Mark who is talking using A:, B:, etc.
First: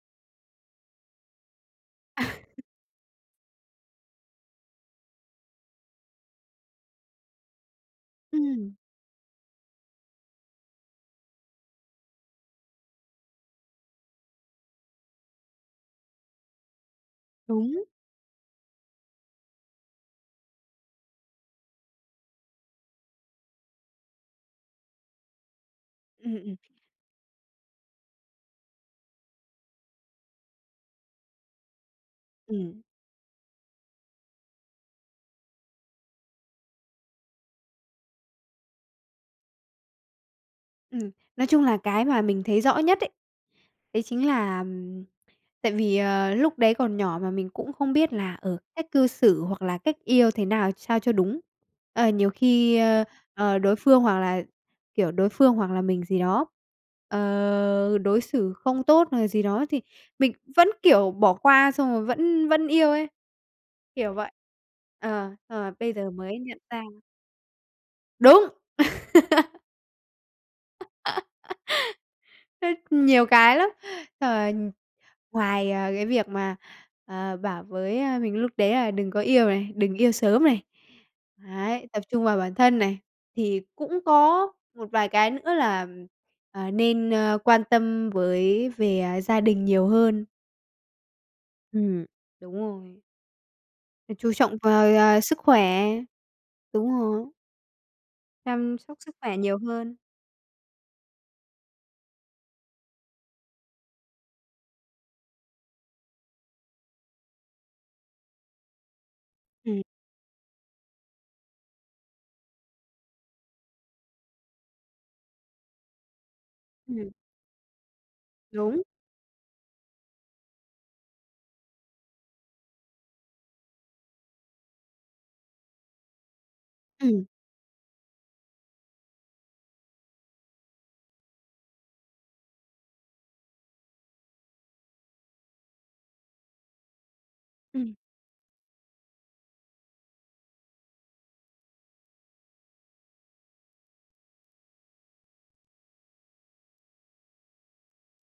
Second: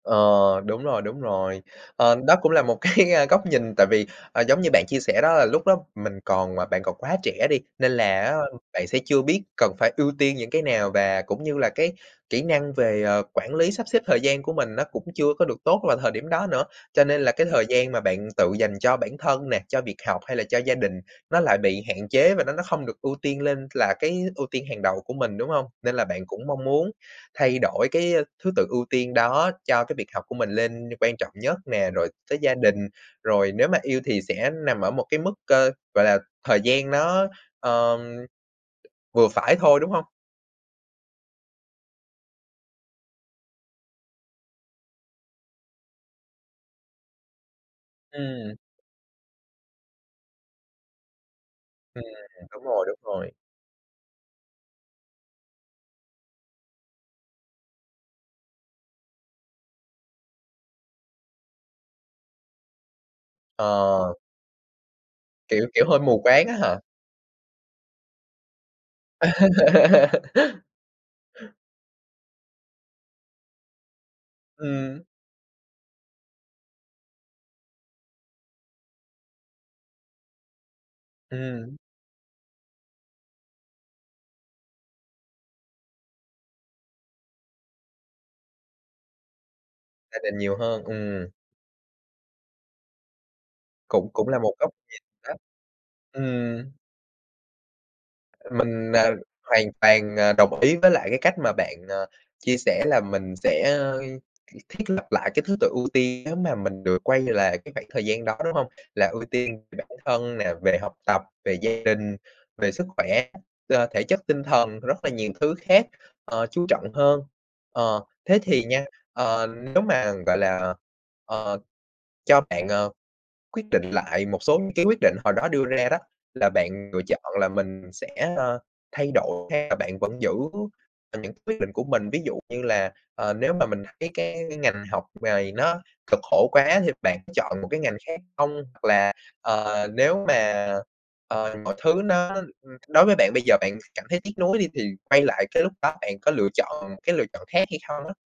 A: Ờ, đúng rồi, đúng rồi. Ờ, đó cũng là một cái góc nhìn, tại vì, ờ, giống như bạn chia sẻ đó, là lúc đó mình còn à, bạn còn quá trẻ đi, nên là á,
B: Ừm.
A: bạn sẽ chưa biết cần phải ưu tiên những cái nào, và cũng như là cái kỹ năng về, ờ, quản lý, sắp xếp thời gian của mình nó cũng chưa có được tốt vào thời điểm đó nữa. Cho nên là cái thời
B: Đúng.
A: gian mà bạn tự dành cho bạn thân nè, cho việc học hay là cho gia đình, nó lại bị hạn chế, và nó nó không được ưu tiên lên là cái ưu tiên hàng đầu của mình, đúng hông? Nên là bạn
B: Ừm,
A: cũng
B: ừm.
A: mong muốn thay đổi cái, ơ, thứ tự ưu tiên đó cho cái việc học của mình lên quan trọng nhất nè, rồi tới gia đình,
B: Ừm.
A: rồi nếu mà yêu thì sẽ nằm ở một cái mức, ờ, gọi là, thời gian nó, ờm, vừa phải thôi, đúng hông?
B: Ừm, nói chung là cái mà mình thấy rõ nhất ấy, đấy chính là tại vì, ờ, lúc đấy còn nhỏ mà mình cũng không biết là,
A: Ừm.
B: ờ, cách cư xử hoặc là cách yêu thế nào ch sao cho đúng.
A: Ừm,
B: Ờ, nhiều
A: đúng
B: khi,
A: rồi, đúng
B: a,
A: rồi.
B: à, đối phương hoặc là, kiểu, đối phương hoặc là mình gì đó, ờ, đối xử không tốt hoặc là gì đó thì mình vẫn, kiểu, bỏ qua, xong rồi vẫn vẫn yêu ấy,
A: Ờ.
B: kiểu vậy. Ờ, xong
A: Kiểu
B: rồi
A: kiểu,
B: bây
A: hơi
B: giờ
A: mù
B: mới
A: quáng á
B: nhận
A: hả?
B: ra. Đúng! Rất nhiều cái lắm. Xong là
A: Ừm.
B: ngoài, à, cái việc mà, ờ, bảo với, a, mình lúc đấy là đừng có yêu này, đừng yêu sớm này,
A: Ừm.
B: đấy, tập trung vào bản thân này, thì cũng có một vài cái nữa là, à, nên, a, quan tâm với về, à, gia đình nhiều
A: Gia
B: hơn.
A: đình nhiều hơn, ừm.
B: Ừm, đúng rồi.
A: Cũng
B: Phải
A: cũng
B: chú
A: là một
B: trọng
A: góc
B: vào,
A: nhìn
B: à,
A: đó.
B: sức khỏe.
A: Ừm.
B: Đúng rồi. Chăm
A: Mình,
B: sóc
A: à,
B: sức khỏe nhiều
A: hoàn
B: hơn.
A: toàn, à, đồng ý với lại cái cách mà bạn, ờ, chia sẻ là mình sẽ, ơ, th thiết lập lại cái thứ tự ưu tiên nếu mà mình được quay lại cái khoảng thời gian đó, đúng hông? Là ưu tiên về
B: Ừm.
A: bản thân nè, về học tập, về gia đình, về sức khỏe, ờ, thể chất, tinh thần, rất là nhiều thứ khác, ờ, chú trọng
B: Ừm.
A: hơn. Ờ, thế thì
B: Đúng.
A: nha, ờ, nếu mà, gọi là, ờ, cho bạn, ờ, quyết định lại một số những cái quyết định hồi đó đưa ra đó, là bạn lựa
B: Ừm.
A: chọn là mình sẽ, ờ, thay đổi, hay là bạn vẫn giữ những cái quyết định của mình? Ví dụ như là, ờ, nếu mà mình thấy cái cái ngành học này nó cực khổ quá thì bạn chọn một cái
B: Ừm.
A: ngành khác hông? Hoặc là, ờ, nếu mà, ờ, mọi thứ nó đ đối với bạn bây giờ bạn cảm thấy tiếc nuối đi, thì quay lại cái lúc đó bạn có lựa chọn một cái lựa chọn khác hay không á?